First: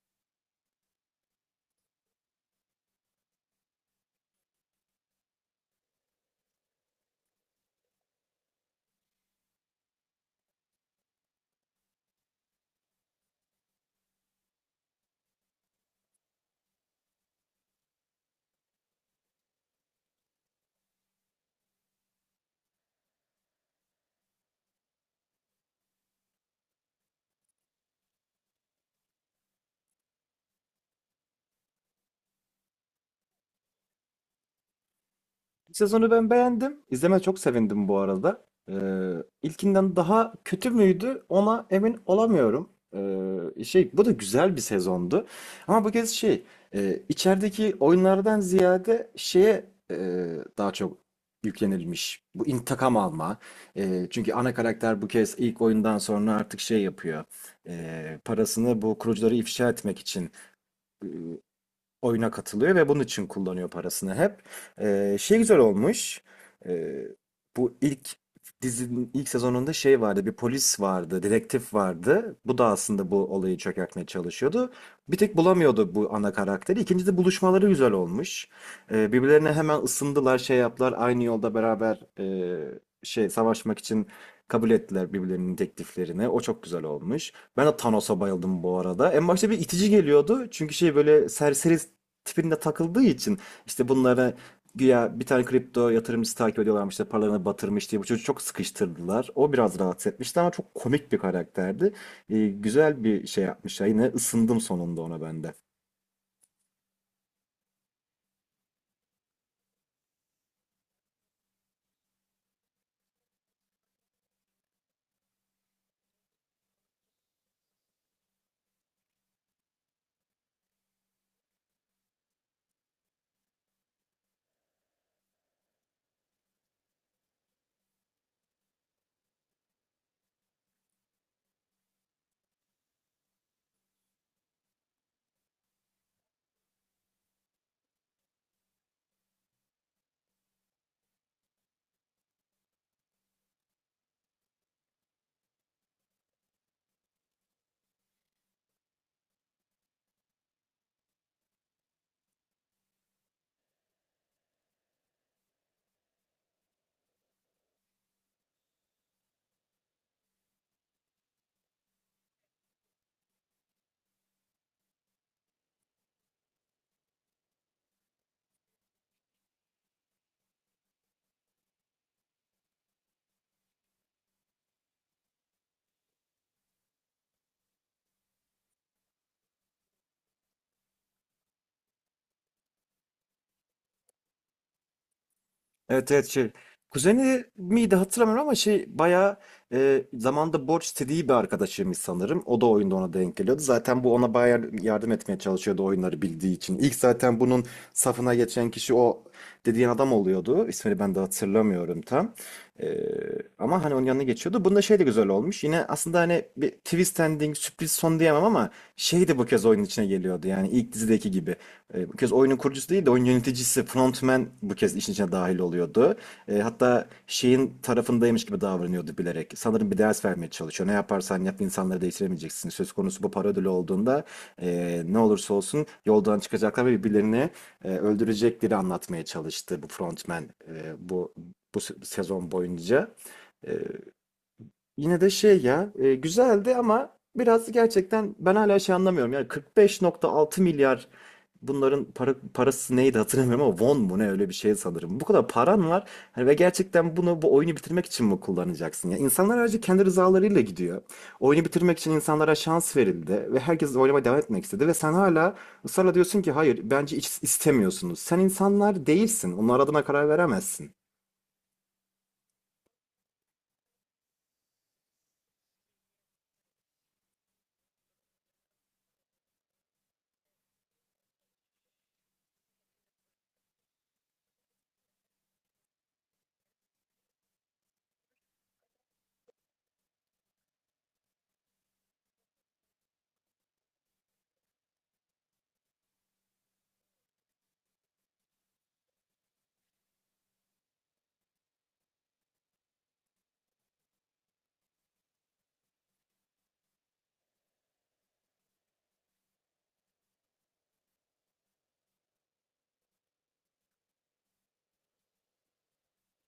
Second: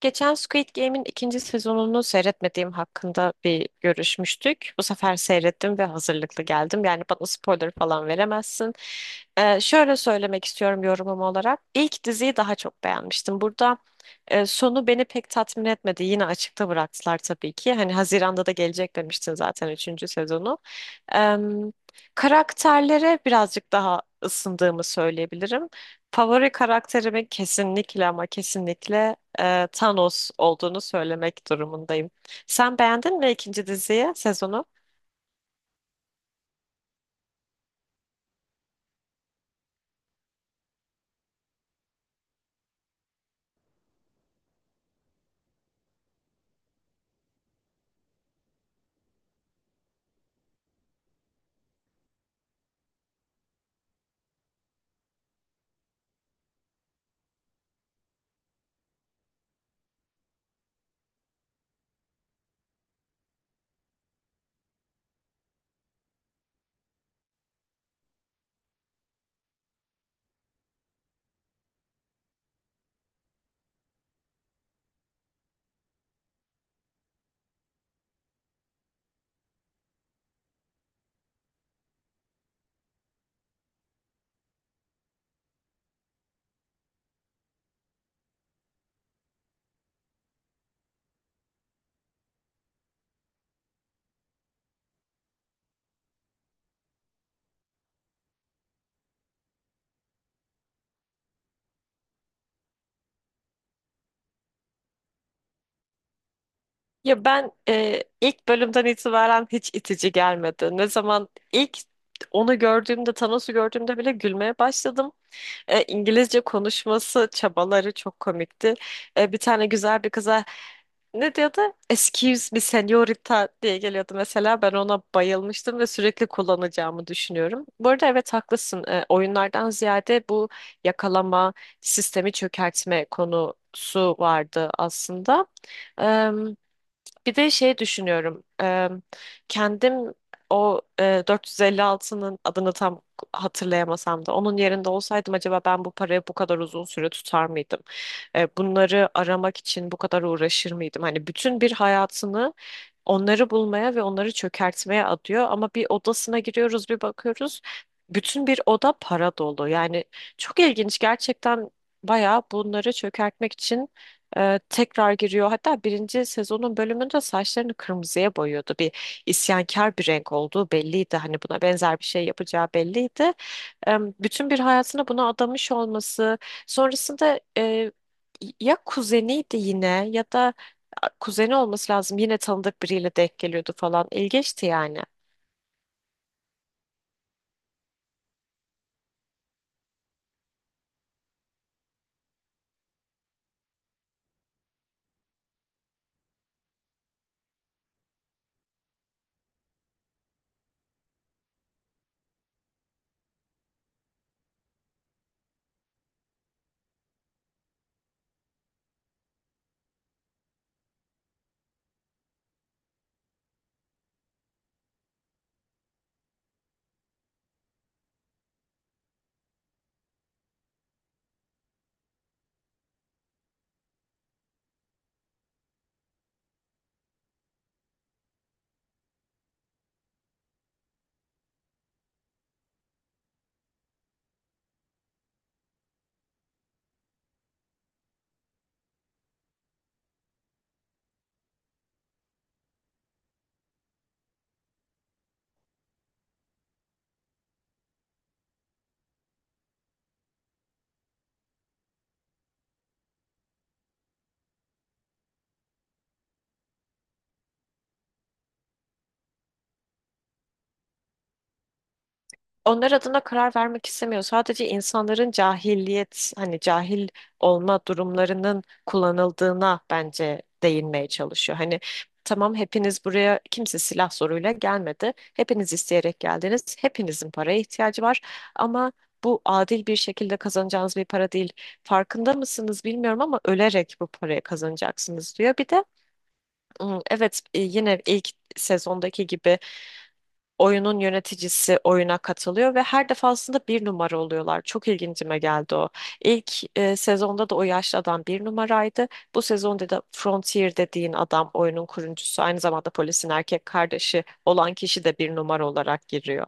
Geçen Squid Game'in ikinci sezonunu seyretmediğim hakkında bir görüşmüştük. Bu sefer seyrettim ve hazırlıklı geldim. Yani bana spoiler falan veremezsin. Şöyle söylemek istiyorum yorumum olarak. İlk diziyi daha çok beğenmiştim. Burada sonu beni pek tatmin etmedi. Yine açıkta bıraktılar tabii ki. Hani Haziran'da da gelecek demiştin zaten üçüncü sezonu. Ee, Karakterlere birazcık daha ısındığımı söyleyebilirim. Favori karakterimi kesinlikle ama kesinlikle Thanos olduğunu söylemek durumundayım. Sen beğendin mi ikinci diziyi, sezonu? Sezonu ben beğendim. İzleme çok sevindim bu arada. Ee, ilkinden daha kötü müydü ona emin olamıyorum. Bu da güzel bir sezondu. Ama bu kez içerideki oyunlardan ziyade e, daha çok yüklenilmiş. Bu intikam alma. Çünkü ana karakter bu kez ilk oyundan sonra artık şey yapıyor. Parasını bu kurucuları ifşa etmek için e, oyuna katılıyor ve bunun için kullanıyor parasını hep. Güzel olmuş. Ee, Bu ilk dizinin ilk sezonunda şey vardı, bir polis vardı, dedektif vardı. Bu da aslında bu olayı çökertmeye çalışıyordu. Bir tek bulamıyordu bu ana karakteri. İkincisi buluşmaları güzel olmuş. Birbirlerine hemen ısındılar, şey yaptılar. Aynı yolda beraber savaşmak için kabul ettiler birbirlerinin tekliflerini. O çok güzel olmuş. Ben de Thanos'a bayıldım bu arada. En başta bir itici geliyordu. Çünkü şey böyle serseri tipinde takıldığı için işte bunlara güya bir tane kripto yatırımcısı takip ediyorlarmış işte paralarını batırmış diye bu çocuğu çok sıkıştırdılar. O biraz rahatsız etmişti ama çok komik bir karakterdi. Güzel bir şey yapmış. Yine ısındım sonunda ona ben de. Ya ben ilk bölümden itibaren hiç itici gelmedi. Ne zaman ilk onu gördüğümde, Thanos'u gördüğümde bile gülmeye başladım. İngilizce konuşması, çabaları çok komikti. Bir tane güzel bir kıza ne diyordu? Excuse me señorita diye geliyordu mesela. Ben ona bayılmıştım ve sürekli kullanacağımı düşünüyorum. Bu arada evet haklısın. Oyunlardan ziyade bu yakalama, sistemi çökertme konusu vardı aslında. Eee, Bir de şey düşünüyorum. Kendim o 456'nın adını tam hatırlayamasam da onun yerinde olsaydım acaba ben bu parayı bu kadar uzun süre tutar mıydım? Bunları aramak için bu kadar uğraşır mıydım? Hani bütün bir hayatını onları bulmaya ve onları çökertmeye adıyor. Ama bir odasına giriyoruz, bir bakıyoruz. Bütün bir oda para dolu. Yani çok ilginç gerçekten, bayağı bunları çökertmek için tekrar giriyor. Hatta birinci sezonun bölümünde saçlarını kırmızıya boyuyordu. Bir isyankar bir renk olduğu belliydi. Hani buna benzer bir şey yapacağı belliydi, bütün bir hayatını buna adamış olması, sonrasında ya kuzeniydi yine ya da kuzeni olması lazım, yine tanıdık biriyle denk geliyordu falan, ilginçti yani. Evet, evet, şey. Kuzeni miydi hatırlamıyorum ama şey bayağı zamanda borç istediği bir arkadaşıymış sanırım. O da oyunda ona denk geliyordu. Zaten bu ona bayağı yardım etmeye çalışıyordu oyunları bildiği için. İlk zaten bunun safına geçen kişi o dediğin adam oluyordu. İsmini ben de hatırlamıyorum tam. E, Ama hani onun yanına geçiyordu. Bunda şey de güzel olmuş. Yine aslında hani bir twist ending sürpriz son diyemem ama şey de bu kez oyunun içine geliyordu. Yani ilk dizideki gibi. Bu kez oyunun kurucusu değil de oyun yöneticisi, frontman bu kez işin içine dahil oluyordu. Hatta şeyin tarafındaymış gibi davranıyordu bilerek. Sanırım bir ders vermeye çalışıyor. Ne yaparsan yap insanları değiştiremeyeceksin. Söz konusu bu para ödülü olduğunda ne olursa olsun yoldan çıkacaklar ve birbirlerini öldürecekleri anlatmaya çalıştı bu frontman sezon boyunca. E, Yine de şey ya, güzeldi ama biraz gerçekten ben hala şey anlamıyorum. Yani 45.6 milyar bunların parası neydi hatırlamıyorum ama won mu ne öyle bir şey sanırım. Bu kadar paran var hani ve gerçekten bunu bu oyunu bitirmek için mi kullanacaksın? Ya insanlar ayrıca kendi rızalarıyla gidiyor. Oyunu bitirmek için insanlara şans verildi ve herkes oynamaya devam etmek istedi ve sen hala ısrarla diyorsun ki hayır bence hiç istemiyorsunuz. Sen insanlar değilsin. Onlar adına karar veremezsin. Onlar adına karar vermek istemiyor. Sadece insanların cahilliyet, hani cahil olma durumlarının kullanıldığına bence değinmeye çalışıyor. Hani tamam, hepiniz buraya kimse silah zoruyla gelmedi. Hepiniz isteyerek geldiniz. Hepinizin paraya ihtiyacı var. Ama bu adil bir şekilde kazanacağınız bir para değil. Farkında mısınız bilmiyorum ama ölerek bu parayı kazanacaksınız diyor. Bir de evet, yine ilk sezondaki gibi oyunun yöneticisi oyuna katılıyor ve her defasında bir numara oluyorlar. Çok ilgincime geldi o. İlk sezonda da o yaşlı adam bir numaraydı. Bu sezonda da Frontier dediğin adam, oyunun kurucusu, aynı zamanda polisin erkek kardeşi olan kişi de bir numara olarak giriyor.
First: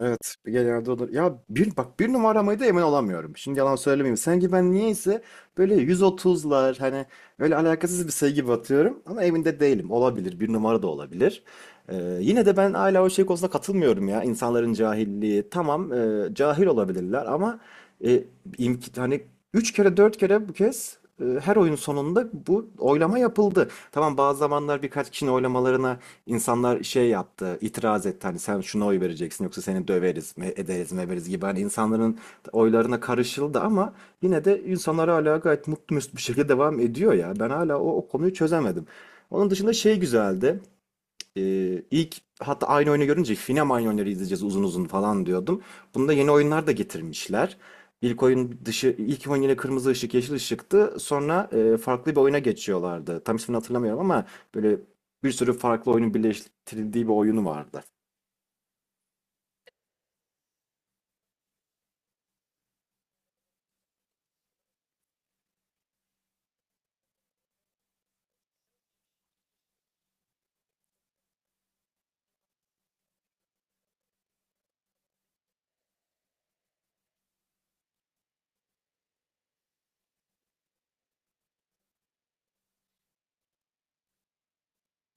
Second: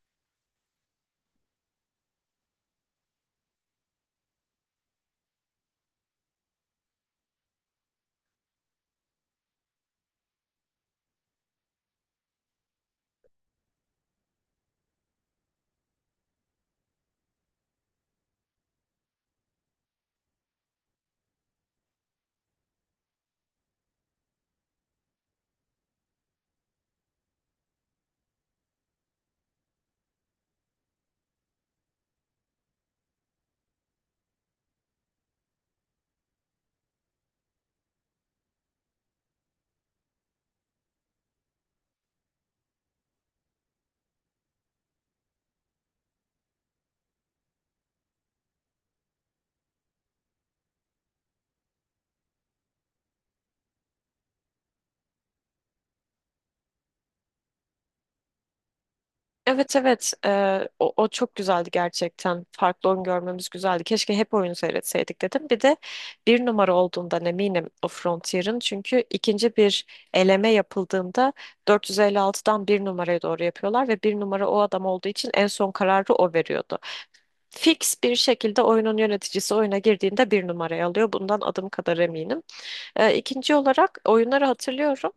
Evet, genelde olur. Ya bir bak bir numaramayı da emin olamıyorum. Şimdi yalan söylemeyeyim. Sanki ben niyeyse böyle 130'lar hani böyle alakasız bir sayı gibi atıyorum ama emin de değilim. Olabilir. Bir numara da olabilir. Yine de ben hala o şey konusunda katılmıyorum ya. İnsanların cahilliği. Tamam, cahil olabilirler ama e, hani 3 kere 4 kere bu kez her oyun sonunda bu oylama yapıldı. Tamam, bazı zamanlar birkaç kişinin oylamalarına insanlar şey yaptı, itiraz etti. Hani sen şuna oy vereceksin yoksa seni döveriz, ederiz, meveriz gibi. Hani insanların oylarına karışıldı ama yine de insanlar hala gayet mutlu mesut bir şekilde devam ediyor ya. Ben hala o konuyu çözemedim. Onun dışında şey güzeldi. İlk hatta aynı oyunu görünce Finem aynı oyunları izleyeceğiz uzun uzun falan diyordum. Bunda yeni oyunlar da getirmişler. İlk oyun dışı ilk oyun yine kırmızı ışık yeşil ışıktı. Sonra farklı bir oyuna geçiyorlardı. Tam ismini hatırlamıyorum ama böyle bir sürü farklı oyunun birleştirildiği bir oyunu vardı. Evet, evet. O çok güzeldi gerçekten. Farklı oyun görmemiz güzeldi. Keşke hep oyun seyretseydik dedim. Bir de bir numara olduğundan eminim o Frontier'ın. Çünkü ikinci bir eleme yapıldığında 456'dan bir numaraya doğru yapıyorlar ve bir numara o adam olduğu için en son kararı o veriyordu. Fix bir şekilde oyunun yöneticisi oyuna girdiğinde bir numarayı alıyor. Bundan adım kadar eminim. İkinci olarak oyunları hatırlıyorum.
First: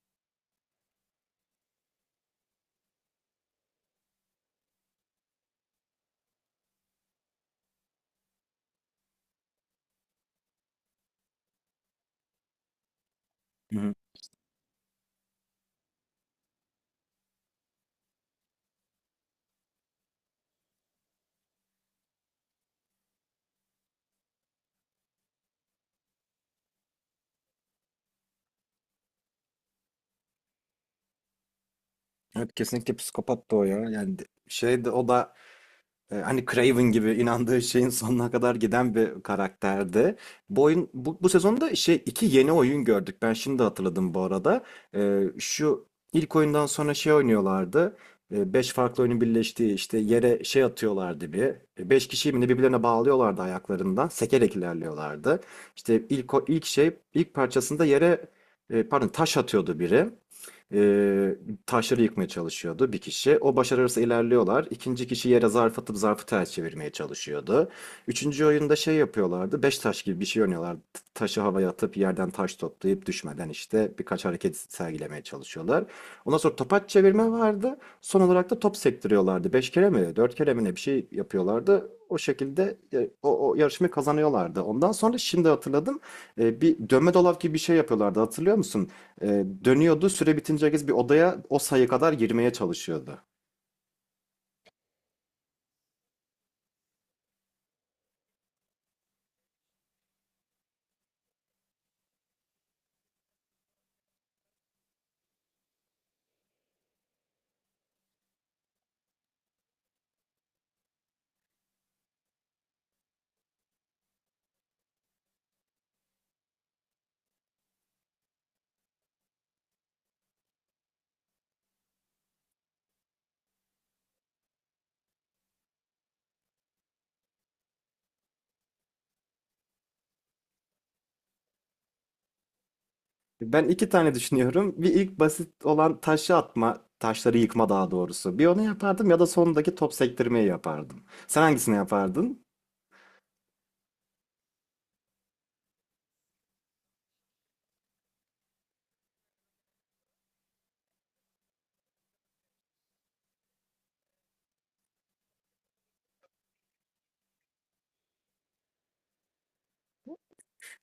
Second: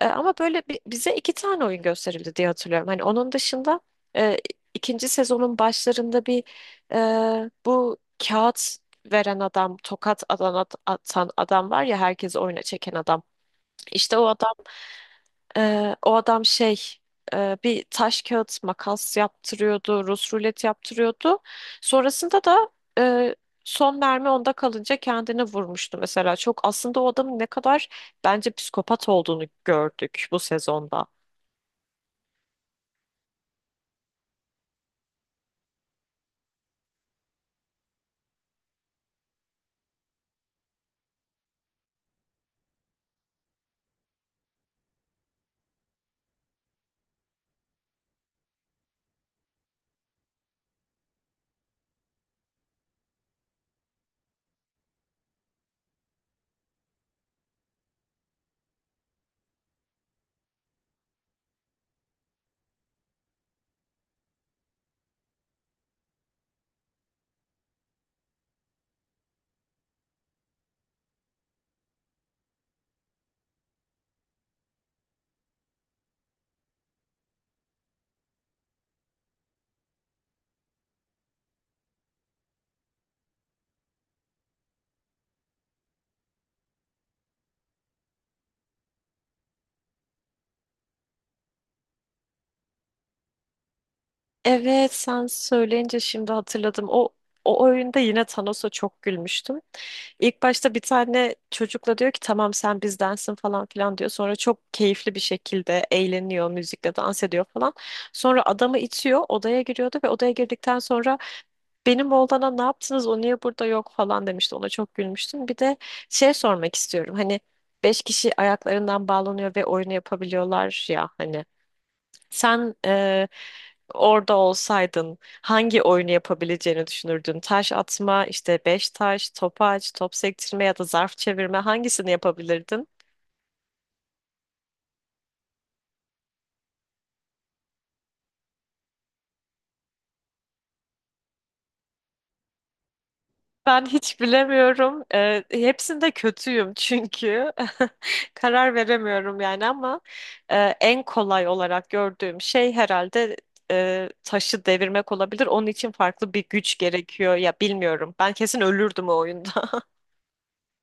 Ama böyle bize iki tane oyun gösterildi diye hatırlıyorum. Hani onun dışında e, ikinci sezonun başlarında bu kağıt veren adam, tokat atan adam var ya, herkes oyuna çeken adam. Hı hı. İşte o adam şey, bir taş kağıt makas yaptırıyordu, Rus rulet yaptırıyordu. Sonrasında da e, son mermi onda kalınca kendini vurmuştu mesela. Çok aslında o adamın ne kadar bence psikopat olduğunu gördük bu sezonda. Evet, kesinlikle psikopat da o ya. Yani de- şey de o da E, Hani Craven gibi inandığı şeyin sonuna kadar giden bir karakterdi. Bu oyun bu sezonda şey iki yeni oyun gördük. Ben şimdi hatırladım bu arada. Şu ilk oyundan sonra şey oynuyorlardı. Beş farklı oyunun birleştiği işte yere şey atıyorlardı bir. Beş kişiyi mi ne birbirlerine bağlıyorlardı ayaklarından. Sekerek ilerliyorlardı. İşte ilk o- ilk şey ilk parçasında yere pardon taş atıyordu biri. Ee, Taşları yıkmaya çalışıyordu bir kişi. O başarırsa ilerliyorlar. İkinci kişi yere zarf atıp zarfı ters çevirmeye çalışıyordu. Üçüncü oyunda şey yapıyorlardı. Beş taş gibi bir şey oynuyorlardı. Taşı havaya atıp yerden taş toplayıp düşmeden işte birkaç hareket sergilemeye çalışıyorlar. Ondan sonra topaç çevirme vardı. Son olarak da top sektiriyorlardı. Beş kere mi, dört kere mi ne bir şey yapıyorlardı. O şekilde o yarışmayı kazanıyorlardı. Ondan sonra şimdi hatırladım. Bir dönme dolap gibi bir şey yapıyorlardı. Hatırlıyor musun? Dönüyordu. Süre bitince herkes bir odaya o sayı kadar girmeye çalışıyordu. Evet, sen söyleyince şimdi hatırladım. O oyunda yine Thanos'a çok gülmüştüm. İlk başta bir tane çocukla diyor ki tamam, sen bizdensin falan filan diyor. Sonra çok keyifli bir şekilde eğleniyor, müzikle dans ediyor falan. Sonra adamı itiyor, odaya giriyordu ve odaya girdikten sonra benim oğlana ne yaptınız, o niye burada yok falan demişti. Ona çok gülmüştüm. Bir de şey sormak istiyorum. Hani beş kişi ayaklarından bağlanıyor ve oyunu yapabiliyorlar ya hani. Sen orada olsaydın hangi oyunu yapabileceğini düşünürdün? Taş atma, işte beş taş, topaç, top sektirme ya da zarf çevirme, hangisini yapabilirdin? Ben iki tane düşünüyorum. Bir ilk basit olan taşları yıkma daha doğrusu. Bir onu yapardım ya da sondaki top sektirmeyi yapardım. Sen hangisini yapardın? Ben hiç bilemiyorum. Hepsinde kötüyüm çünkü. Karar veremiyorum yani ama en kolay olarak gördüğüm şey herhalde taşı devirmek olabilir. Onun için farklı bir güç gerekiyor. Ya bilmiyorum. Ben kesin ölürdüm o oyunda.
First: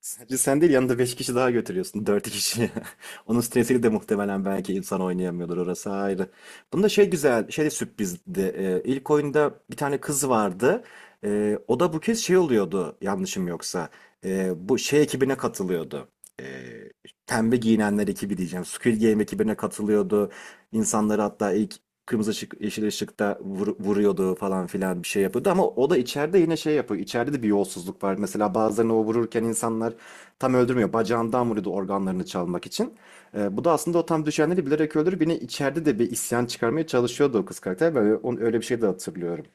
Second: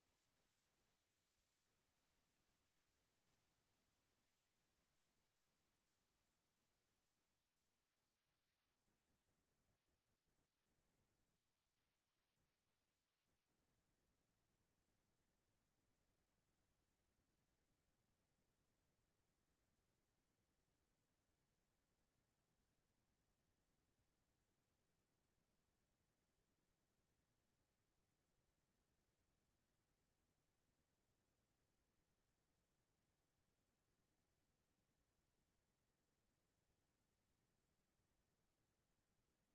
Sadece sen değil yanında beş kişi daha götürüyorsun. Dört kişi. Onun stresiyle de muhtemelen belki insan oynayamıyordur orası ayrı. Bunda şey güzel, şey de sürprizdi. İlk oyunda bir tane kız vardı. O da bu kez şey oluyordu yanlışım yoksa. Bu şey ekibine katılıyordu. Ee, Pembe giyinenler ekibi diyeceğim. Squid Game ekibine katılıyordu. İnsanları hatta ilk kırmızı ışık, yeşil ışıkta vuruyordu falan filan bir şey yapıyordu. Ama o da içeride yine şey yapıyor. İçeride de bir yolsuzluk var. Mesela bazılarını o vururken insanlar tam öldürmüyor. Bacağından vuruyordu organlarını çalmak için. Bu da aslında o tam düşenleri bilerek öldürüp yine içeride de bir isyan çıkarmaya çalışıyordu o kız karakter. Ben öyle bir şey de hatırlıyorum.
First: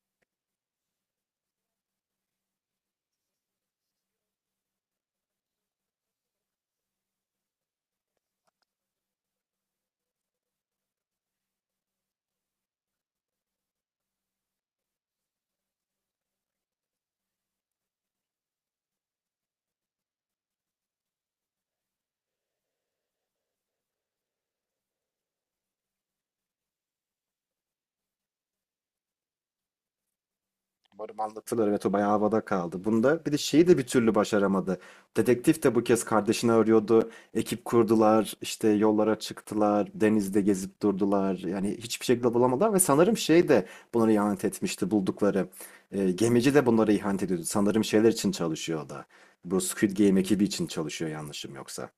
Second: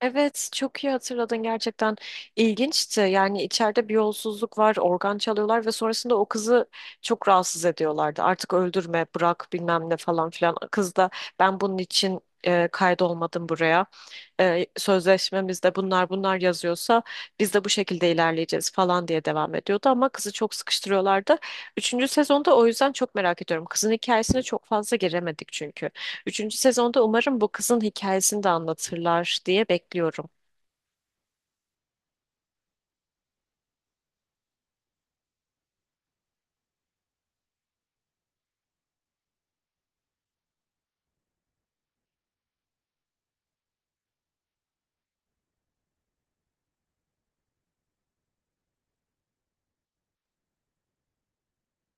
Evet, çok iyi hatırladın gerçekten. İlginçti. Yani içeride bir yolsuzluk var, organ çalıyorlar ve sonrasında o kızı çok rahatsız ediyorlardı. Artık öldürme, bırak bilmem ne falan filan. Kız da ben bunun için kaydolmadım buraya, sözleşmemizde bunlar bunlar yazıyorsa biz de bu şekilde ilerleyeceğiz falan diye devam ediyordu ama kızı çok sıkıştırıyorlardı. Üçüncü sezonda o yüzden çok merak ediyorum. Kızın hikayesine çok fazla giremedik çünkü. Üçüncü sezonda umarım bu kızın hikayesini de anlatırlar diye bekliyorum. Umarım anlatılır. Evet, o bayağı havada kaldı. Bunda bir de şeyi de bir türlü başaramadı. Dedektif de bu kez kardeşini arıyordu. Ekip kurdular, işte yollara çıktılar, denizde gezip durdular. Yani hiçbir şekilde bulamadılar ve sanırım şey de bunları ihanet etmişti buldukları. Gemici de bunlara ihanet ediyordu. Sanırım şeyler için çalışıyor o da. Bu Squid Game ekibi için çalışıyor yanlışım yoksa.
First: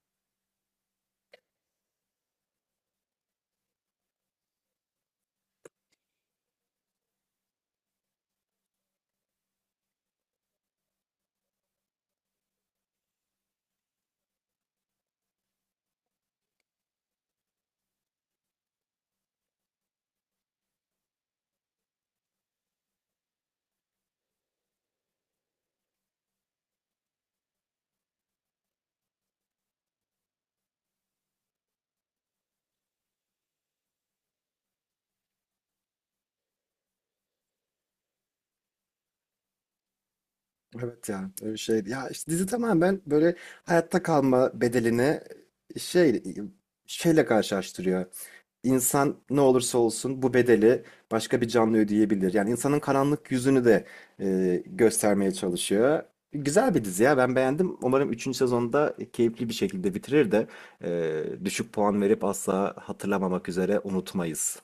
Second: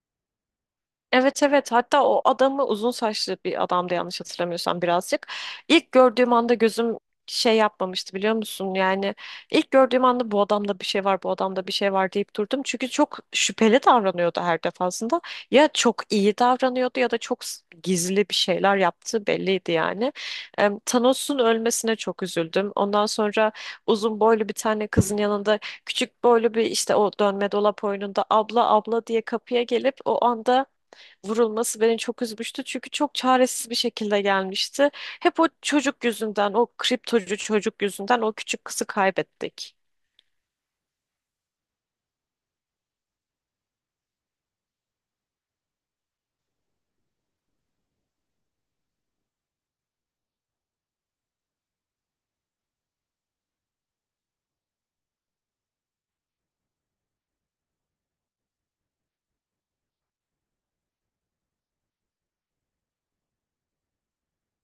Evet, evet, hatta o adamı uzun saçlı bir adamdı yanlış hatırlamıyorsam, birazcık. İlk gördüğüm anda gözüm şey yapmamıştı biliyor musun? Yani ilk gördüğüm anda bu adamda bir şey var, bu adamda bir şey var deyip durdum. Çünkü çok şüpheli davranıyordu her defasında. Ya çok iyi davranıyordu ya da çok gizli bir şeyler yaptığı belliydi yani. Thanos'un ölmesine çok üzüldüm. Ondan sonra uzun boylu bir tane kızın yanında küçük boylu bir, işte o dönme dolap oyununda abla abla diye kapıya gelip o anda vurulması beni çok üzmüştü. Çünkü çok çaresiz bir şekilde gelmişti. Hep o çocuk yüzünden, o kriptocu çocuk yüzünden o küçük kızı kaybettik. Evet ya öyle şey. Ya işte dizi tamamen böyle hayatta kalma bedelini şey şeyle karşılaştırıyor. İnsan ne olursa olsun bu bedeli başka bir canlı ödeyebilir. Yani insanın karanlık yüzünü de göstermeye çalışıyor. Güzel bir dizi ya, ben beğendim. Umarım 3. sezonda keyifli bir şekilde bitirir de düşük puan verip asla hatırlamamak üzere unutmayız.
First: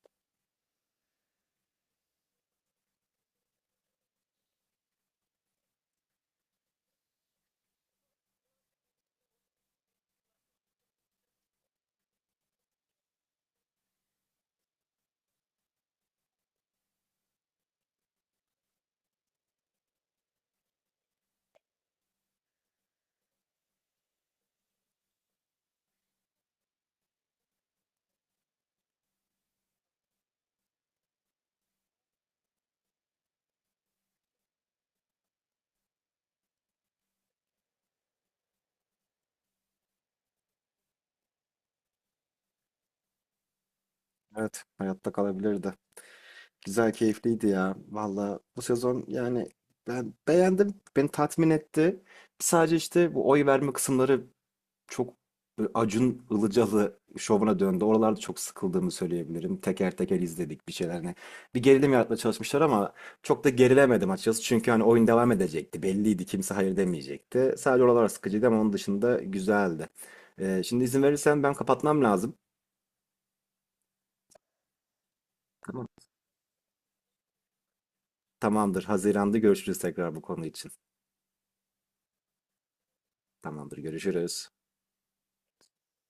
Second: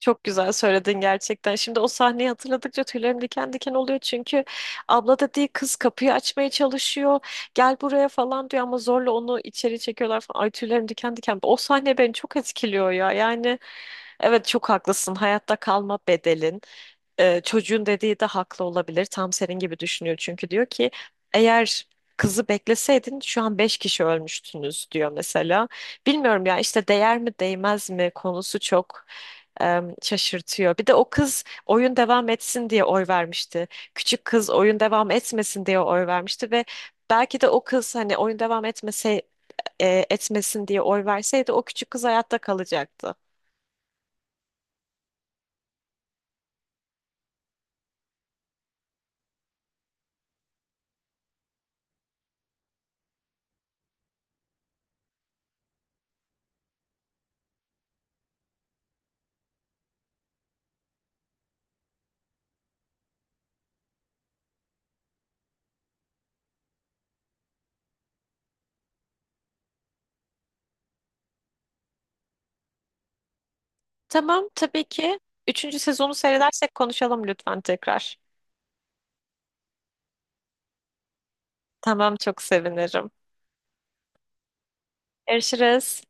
Çok güzel söyledin gerçekten. Şimdi o sahneyi hatırladıkça tüylerim diken diken oluyor. Çünkü abla dediği kız kapıyı açmaya çalışıyor. Gel buraya falan diyor ama zorla onu içeri çekiyorlar falan. Ay, tüylerim diken diken. O sahne beni çok etkiliyor ya. Yani evet, çok haklısın. Hayatta kalma bedelin. Çocuğun dediği de haklı olabilir. Tam senin gibi düşünüyor çünkü, diyor ki eğer kızı bekleseydin şu an beş kişi ölmüştünüz diyor mesela. Bilmiyorum ya, işte değer mi değmez mi konusu çok şaşırtıyor. Bir de o kız oyun devam etsin diye oy vermişti. Küçük kız oyun devam etmesin diye oy vermişti ve belki de o kız hani oyun etmesin diye oy verseydi o küçük kız hayatta kalacaktı. Evet, hayatta kalabilirdi. Güzel, keyifliydi ya. Valla bu sezon yani ben beğendim. Beni tatmin etti. Sadece işte bu oy verme kısımları çok böyle Acun Ilıcalı şovuna döndü. Oralarda çok sıkıldığımı söyleyebilirim. Teker teker izledik bir şeyler. Hani bir gerilim yaratmaya çalışmışlar ama çok da gerilemedim açıkçası. Çünkü hani oyun devam edecekti. Belliydi. Kimse hayır demeyecekti. Sadece oralar sıkıcıydı ama onun dışında güzeldi. Şimdi izin verirsen ben kapatmam lazım. Tamam, tabii ki. Üçüncü Tamam. sezonu seyredersek konuşalım lütfen tekrar. Tamamdır. Haziran'da görüşürüz tekrar bu konu için. Tamam, çok sevinirim. Tamamdır. Görüşürüz. Görüşürüz.